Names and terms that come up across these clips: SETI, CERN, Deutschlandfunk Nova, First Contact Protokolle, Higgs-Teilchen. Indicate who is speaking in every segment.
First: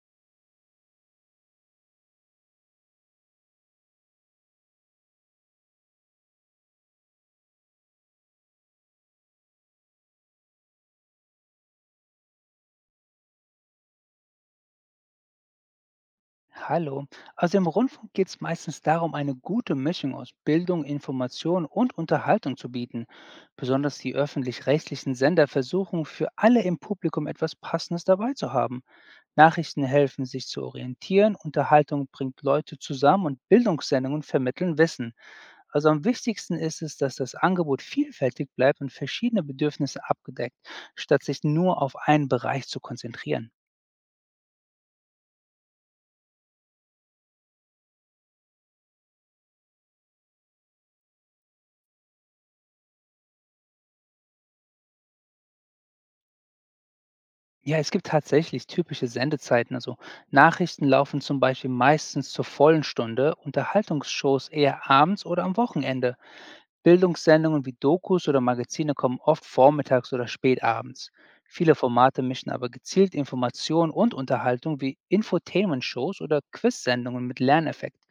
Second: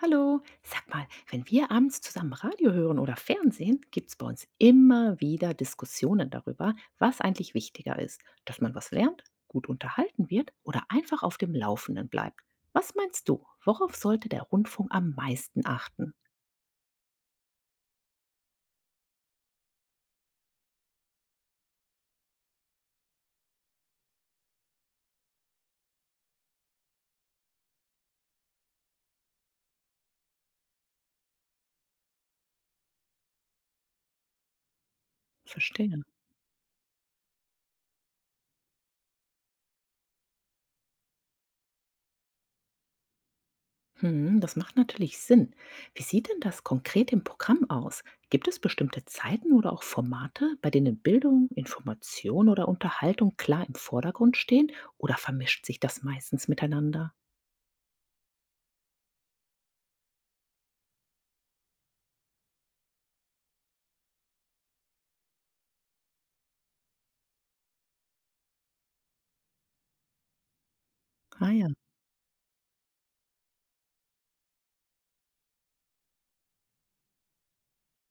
Speaker 1: Hallo, sag mal, wenn wir abends zusammen Radio hören oder Fernsehen, gibt es bei uns immer wieder Diskussionen darüber, was eigentlich wichtiger ist, dass man was lernt, gut unterhalten wird oder einfach auf dem Laufenden bleibt. Was meinst du, worauf sollte der Rundfunk am meisten achten?
Speaker 2: Hallo. Also im Rundfunk geht es meistens darum, eine gute Mischung aus Bildung, Information und Unterhaltung zu bieten. Besonders die öffentlich-rechtlichen Sender versuchen, für alle im Publikum etwas Passendes dabei zu haben. Nachrichten helfen, sich zu orientieren, Unterhaltung bringt Leute zusammen und Bildungssendungen vermitteln Wissen. Also
Speaker 1: Verstehe.
Speaker 2: am wichtigsten ist es, dass das Angebot vielfältig bleibt und verschiedene Bedürfnisse abgedeckt, statt sich nur auf einen Bereich zu konzentrieren.
Speaker 1: Hm, das macht natürlich Sinn. Wie sieht denn das konkret im Programm aus? Gibt es bestimmte Zeiten oder auch Formate, bei denen Bildung, Information oder Unterhaltung klar im Vordergrund stehen oder vermischt sich das meistens miteinander?
Speaker 2: Ja, es gibt tatsächlich typische Sendezeiten. Also Nachrichten laufen zum Beispiel meistens zur vollen Stunde, Unterhaltungsshows eher abends oder am Wochenende. Bildungssendungen wie Dokus oder Magazine kommen oft vormittags oder spät abends.
Speaker 1: Ah ja.
Speaker 2: Viele Formate mischen aber gezielt Information und Unterhaltung wie Infotainment-Shows oder Quiz-Sendungen mit Lerneffekt.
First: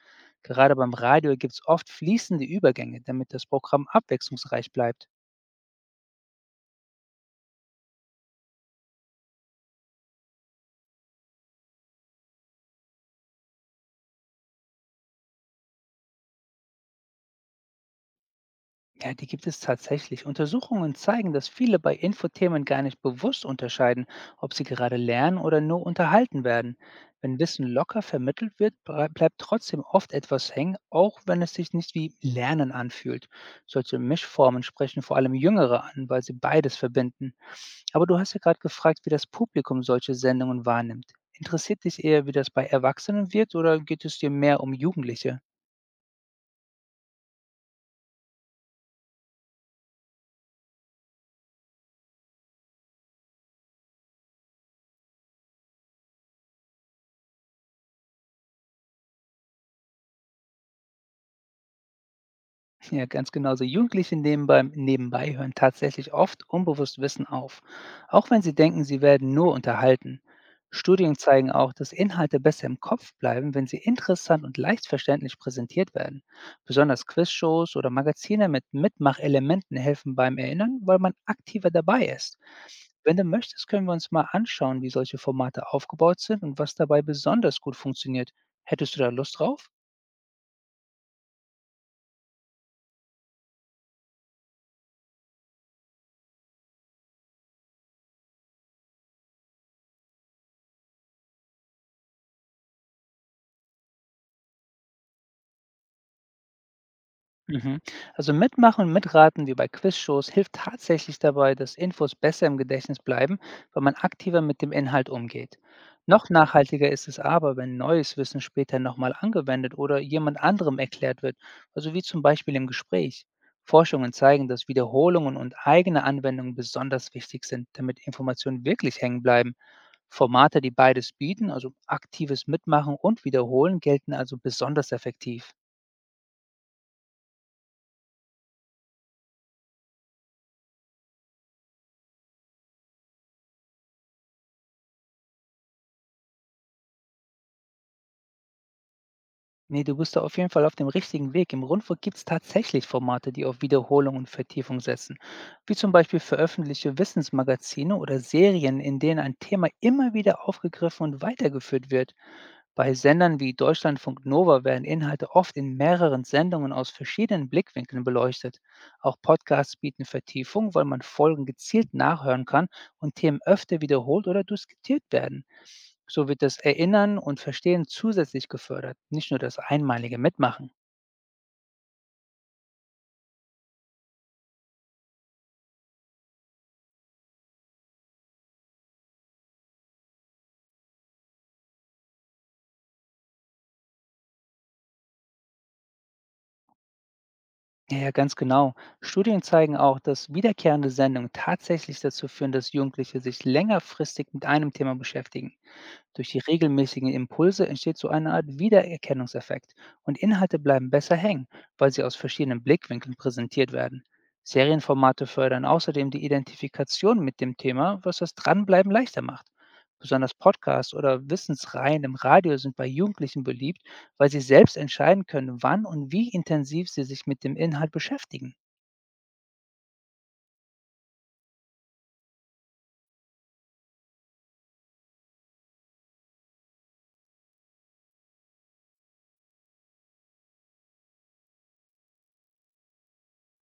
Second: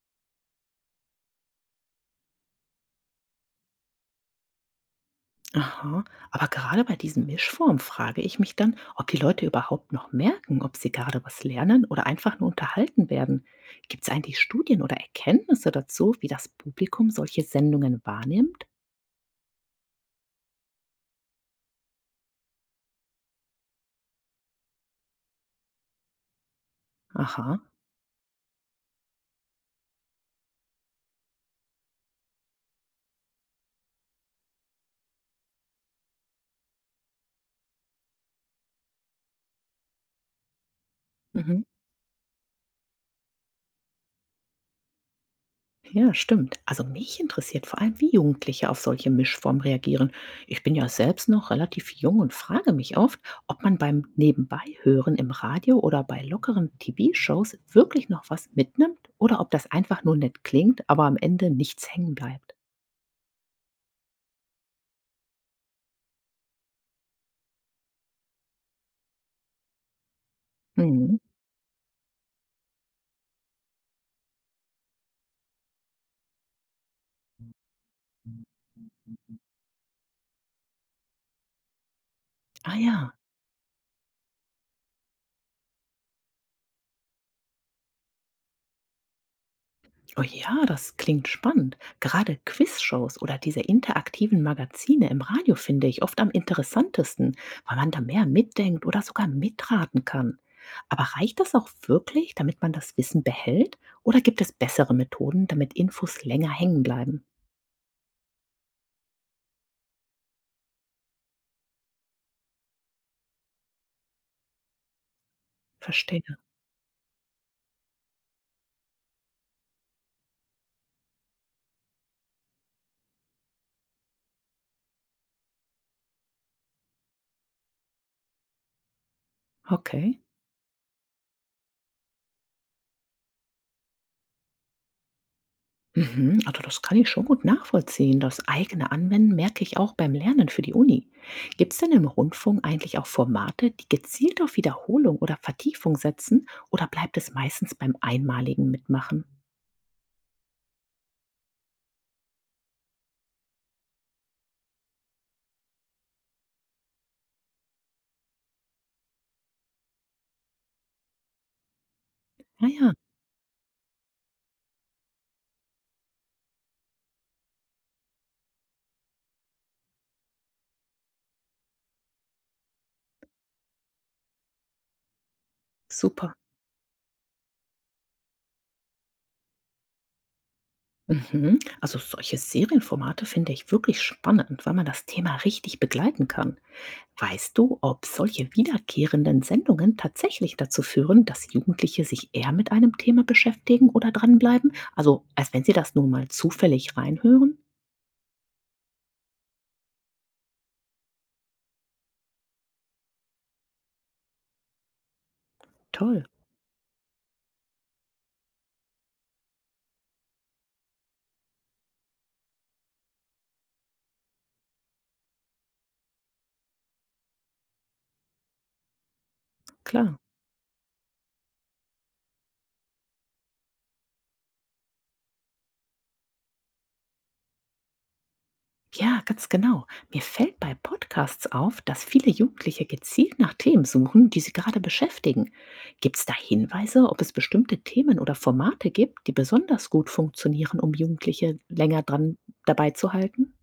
Speaker 2: Gerade beim Radio gibt es oft fließende Übergänge, damit das Programm abwechslungsreich bleibt.
Speaker 1: Aha, aber gerade bei diesen Mischformen frage ich mich dann, ob die Leute überhaupt noch merken, ob sie gerade was lernen oder einfach nur unterhalten werden. Gibt es eigentlich Studien oder Erkenntnisse dazu, wie das Publikum solche Sendungen wahrnimmt?
Speaker 2: Ja, die gibt es tatsächlich. Untersuchungen zeigen, dass viele bei Infothemen gar nicht bewusst unterscheiden, ob sie gerade lernen oder nur unterhalten werden. Wenn
Speaker 1: Aha.
Speaker 2: Wissen locker vermittelt wird, bleibt trotzdem oft etwas hängen, auch wenn es sich nicht wie Lernen anfühlt. Solche Mischformen sprechen vor allem Jüngere an, weil sie beides verbinden. Aber du hast ja gerade gefragt, wie das Publikum solche Sendungen wahrnimmt.
Speaker 1: Mhm.
Speaker 2: Interessiert dich eher, wie das bei Erwachsenen wirkt, oder geht es dir mehr um Jugendliche?
Speaker 1: Ja, stimmt. Also mich interessiert vor allem, wie Jugendliche auf solche Mischformen reagieren. Ich bin ja selbst noch relativ jung und frage mich oft, ob man beim Nebenbeihören im Radio oder bei lockeren TV-Shows wirklich noch was mitnimmt oder ob das einfach nur nett klingt, aber am Ende nichts hängen bleibt.
Speaker 2: Ja, ganz genau. So Jugendliche nehmen beim Nebenbei hören tatsächlich oft unbewusst Wissen auf, auch wenn sie denken, sie werden nur unterhalten.
Speaker 1: Mhm.
Speaker 2: Studien zeigen auch, dass Inhalte besser im Kopf bleiben, wenn sie interessant und leicht verständlich präsentiert werden. Besonders Quizshows oder Magazine mit Mitmachelementen helfen beim Erinnern, weil man aktiver dabei ist.
Speaker 1: Ah ja.
Speaker 2: Wenn du möchtest, können wir uns mal anschauen, wie solche Formate aufgebaut sind und was dabei besonders gut funktioniert. Hättest du da Lust drauf?
Speaker 1: Oh ja, das klingt spannend. Gerade Quizshows oder diese interaktiven Magazine im Radio finde ich oft am interessantesten, weil man da mehr mitdenkt oder sogar mitraten kann. Aber reicht das auch wirklich, damit man das Wissen behält? Oder gibt es bessere Methoden, damit Infos länger hängen bleiben?
Speaker 2: Mhm. Also mitmachen und mitraten wie bei Quizshows hilft tatsächlich dabei, dass Infos besser im Gedächtnis bleiben, weil man aktiver mit dem Inhalt umgeht.
Speaker 1: Verstehe.
Speaker 2: Noch nachhaltiger ist es aber, wenn neues Wissen später nochmal angewendet oder jemand anderem erklärt wird, also wie zum Beispiel im Gespräch. Forschungen zeigen, dass Wiederholungen und eigene Anwendungen besonders wichtig sind, damit Informationen wirklich hängen bleiben.
Speaker 1: Okay.
Speaker 2: Formate, die beides bieten, also aktives Mitmachen und Wiederholen, gelten also besonders effektiv.
Speaker 1: Mhm, also das kann ich schon gut nachvollziehen. Das eigene Anwenden merke ich auch beim Lernen für die Uni. Gibt es denn im Rundfunk eigentlich auch Formate, die gezielt auf Wiederholung oder Vertiefung setzen oder bleibt es meistens beim einmaligen Mitmachen?
Speaker 2: Ne, du bist da auf jeden Fall auf dem richtigen Weg. Im Rundfunk gibt es tatsächlich Formate, die auf Wiederholung und Vertiefung setzen, wie zum Beispiel veröffentlichte Wissensmagazine oder Serien, in denen ein Thema immer wieder aufgegriffen und weitergeführt wird.
Speaker 1: Ja,
Speaker 2: Bei Sendern wie Deutschlandfunk Nova werden Inhalte oft in mehreren Sendungen aus verschiedenen Blickwinkeln beleuchtet. Auch Podcasts bieten Vertiefung, weil man Folgen gezielt nachhören kann und Themen öfter wiederholt oder diskutiert werden. So
Speaker 1: super.
Speaker 2: wird das Erinnern und Verstehen zusätzlich gefördert, nicht nur das einmalige Mitmachen.
Speaker 1: Mhm. Also solche Serienformate finde ich wirklich spannend, weil man das Thema richtig begleiten kann. Weißt du, ob solche wiederkehrenden Sendungen tatsächlich dazu führen, dass Jugendliche sich eher mit einem Thema beschäftigen oder dranbleiben? Also, als wenn sie das nun mal zufällig reinhören?
Speaker 2: Ja, ganz genau. Studien zeigen auch, dass wiederkehrende Sendungen tatsächlich dazu führen, dass Jugendliche sich längerfristig mit einem Thema beschäftigen.
Speaker 1: Toll,
Speaker 2: Durch die regelmäßigen Impulse entsteht so eine Art Wiedererkennungseffekt und Inhalte bleiben besser hängen, weil sie aus verschiedenen Blickwinkeln präsentiert werden. Serienformate fördern außerdem die Identifikation mit dem Thema, was das Dranbleiben leichter macht.
Speaker 1: klar.
Speaker 2: Besonders Podcasts oder Wissensreihen im Radio sind bei Jugendlichen beliebt, weil sie selbst entscheiden können, wann und wie intensiv sie sich mit dem Inhalt beschäftigen.
Speaker 1: Ja, ganz genau. Mir fällt bei Podcasts auf, dass viele Jugendliche gezielt nach Themen suchen, die sie gerade beschäftigen. Gibt es da Hinweise, ob es bestimmte Themen oder Formate gibt, die besonders gut funktionieren, um Jugendliche länger dran dabei zu halten?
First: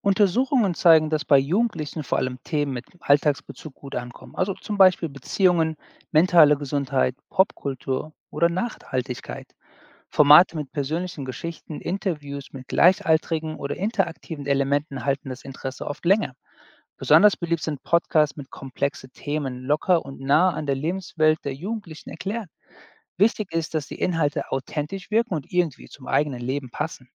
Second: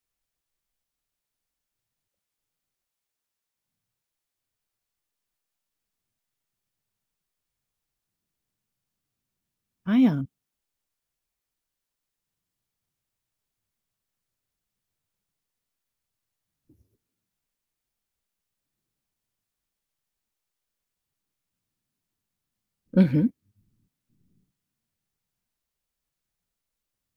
Speaker 2: Untersuchungen zeigen, dass bei Jugendlichen vor allem Themen mit Alltagsbezug gut ankommen, also zum Beispiel Beziehungen, mentale Gesundheit, Popkultur oder Nachhaltigkeit.
Speaker 1: Ah ja.
Speaker 2: Formate mit persönlichen Geschichten, Interviews mit Gleichaltrigen oder interaktiven Elementen halten das Interesse oft länger. Besonders beliebt sind Podcasts mit komplexe Themen, locker und nah an der Lebenswelt der Jugendlichen erklärt.
Speaker 1: Mhm.
Speaker 2: Wichtig ist, dass die Inhalte authentisch wirken und irgendwie zum eigenen Leben passen.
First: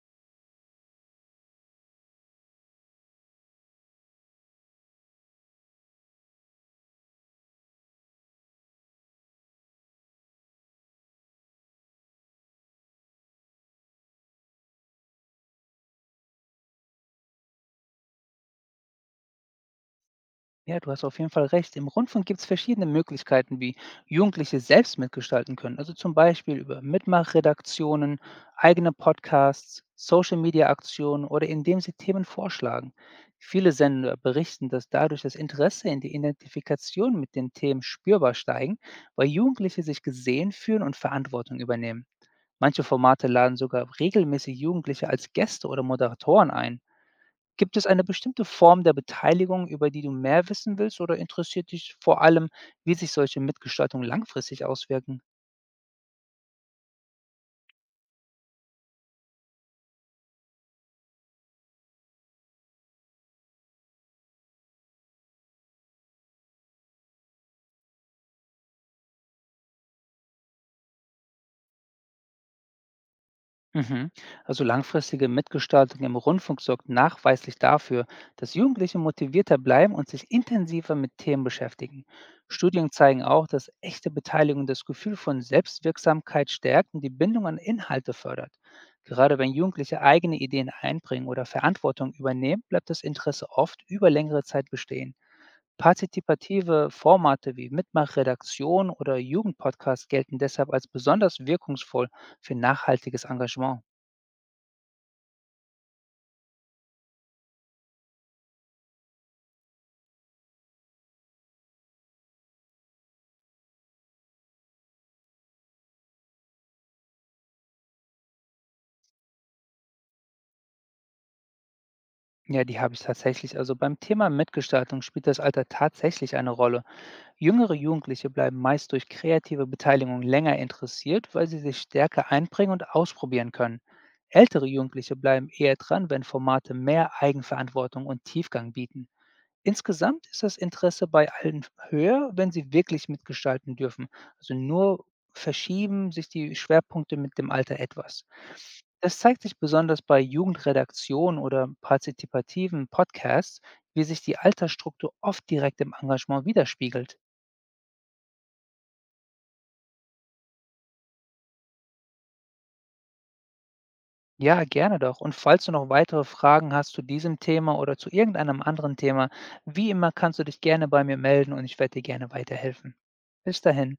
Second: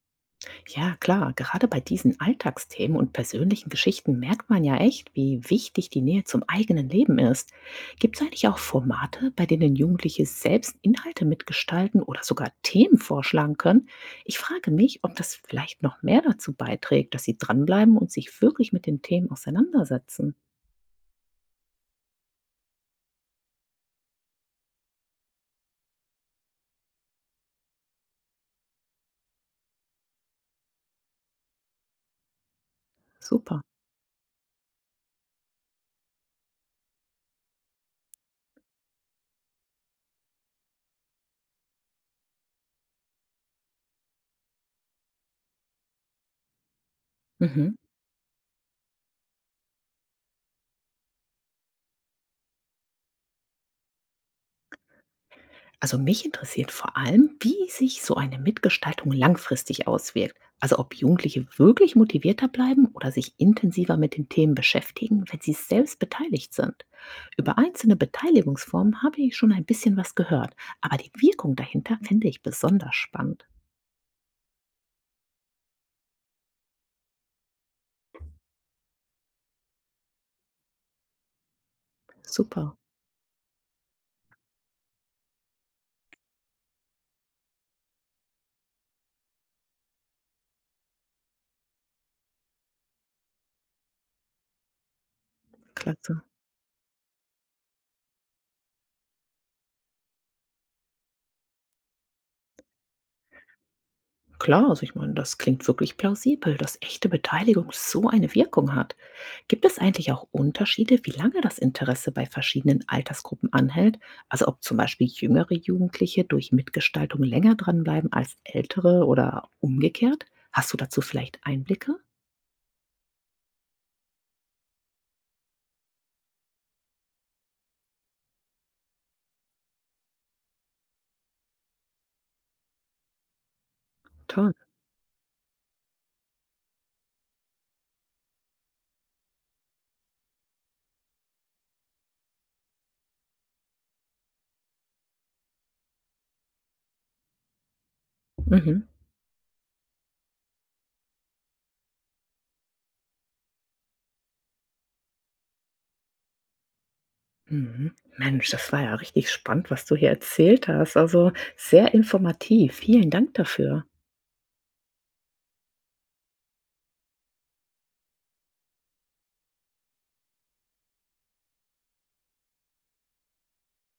Speaker 1: Ja, klar, gerade bei diesen Alltagsthemen und persönlichen Geschichten merkt man ja echt, wie wichtig die Nähe zum eigenen Leben ist. Gibt es eigentlich auch Formate, bei denen Jugendliche selbst Inhalte mitgestalten oder sogar Themen vorschlagen können? Ich frage mich, ob das vielleicht noch mehr dazu beiträgt, dass sie dranbleiben und sich wirklich mit den Themen auseinandersetzen.
Speaker 2: Ja, du hast auf jeden Fall recht. Im Rundfunk gibt es verschiedene Möglichkeiten, wie Jugendliche selbst mitgestalten können. Also zum Beispiel über Mitmachredaktionen, eigene Podcasts, Social-Media-Aktionen oder indem sie Themen vorschlagen.
Speaker 1: Super.
Speaker 2: Viele Sender berichten, dass dadurch das Interesse in die Identifikation mit den Themen spürbar steigen, weil Jugendliche sich gesehen fühlen und Verantwortung übernehmen. Manche Formate laden sogar regelmäßig Jugendliche als Gäste oder Moderatoren ein.
Speaker 1: Mhm.
Speaker 2: Gibt es eine bestimmte Form der Beteiligung, über die du mehr wissen willst, oder interessiert dich vor allem, wie sich solche Mitgestaltungen langfristig auswirken?
Speaker 1: Also mich interessiert vor allem, wie sich so eine Mitgestaltung langfristig auswirkt. Also ob Jugendliche wirklich motivierter bleiben oder sich intensiver mit den Themen beschäftigen, wenn sie selbst beteiligt sind. Über einzelne Beteiligungsformen habe ich schon ein bisschen was gehört, aber die Wirkung dahinter finde ich besonders spannend.
Speaker 2: Mhm. Also langfristige Mitgestaltung im Rundfunk sorgt nachweislich dafür, dass Jugendliche motivierter bleiben und sich intensiver mit Themen beschäftigen.
Speaker 1: Super,
Speaker 2: Studien zeigen auch, dass echte Beteiligung das Gefühl von Selbstwirksamkeit stärkt und die Bindung an Inhalte fördert. Gerade wenn Jugendliche eigene Ideen einbringen oder Verantwortung übernehmen, bleibt das Interesse oft über längere Zeit bestehen.
Speaker 1: klasse.
Speaker 2: Partizipative Formate wie Mitmachredaktion oder Jugendpodcast gelten deshalb als besonders wirkungsvoll für nachhaltiges Engagement.
Speaker 1: Klar, also ich meine, das klingt wirklich plausibel, dass echte Beteiligung so eine Wirkung hat. Gibt es eigentlich auch Unterschiede, wie lange das Interesse bei verschiedenen Altersgruppen anhält? Also ob zum Beispiel jüngere Jugendliche durch Mitgestaltung länger dranbleiben als ältere oder umgekehrt? Hast du dazu vielleicht Einblicke?
Speaker 2: Ja, die habe ich tatsächlich. Also beim Thema Mitgestaltung spielt das Alter tatsächlich eine Rolle. Jüngere Jugendliche bleiben meist durch kreative Beteiligung länger interessiert, weil sie sich stärker einbringen und ausprobieren können.
Speaker 1: Toll.
Speaker 2: Ältere Jugendliche bleiben eher dran, wenn Formate mehr Eigenverantwortung und Tiefgang bieten. Insgesamt ist das Interesse bei allen höher, wenn sie wirklich mitgestalten dürfen. Also nur verschieben sich die Schwerpunkte mit dem Alter etwas.
Speaker 1: Mhm.
Speaker 2: Das zeigt sich besonders bei Jugendredaktionen oder partizipativen Podcasts, wie sich die Altersstruktur oft direkt im Engagement widerspiegelt.
Speaker 1: Mhm. Mensch, das war ja richtig spannend, was du hier erzählt hast. Also sehr informativ. Vielen Dank dafür.
Speaker 2: Ja, gerne doch. Und falls du noch weitere Fragen hast zu diesem Thema oder zu irgendeinem anderen Thema, wie immer kannst du dich gerne bei mir melden und ich werde dir gerne weiterhelfen. Bis dahin.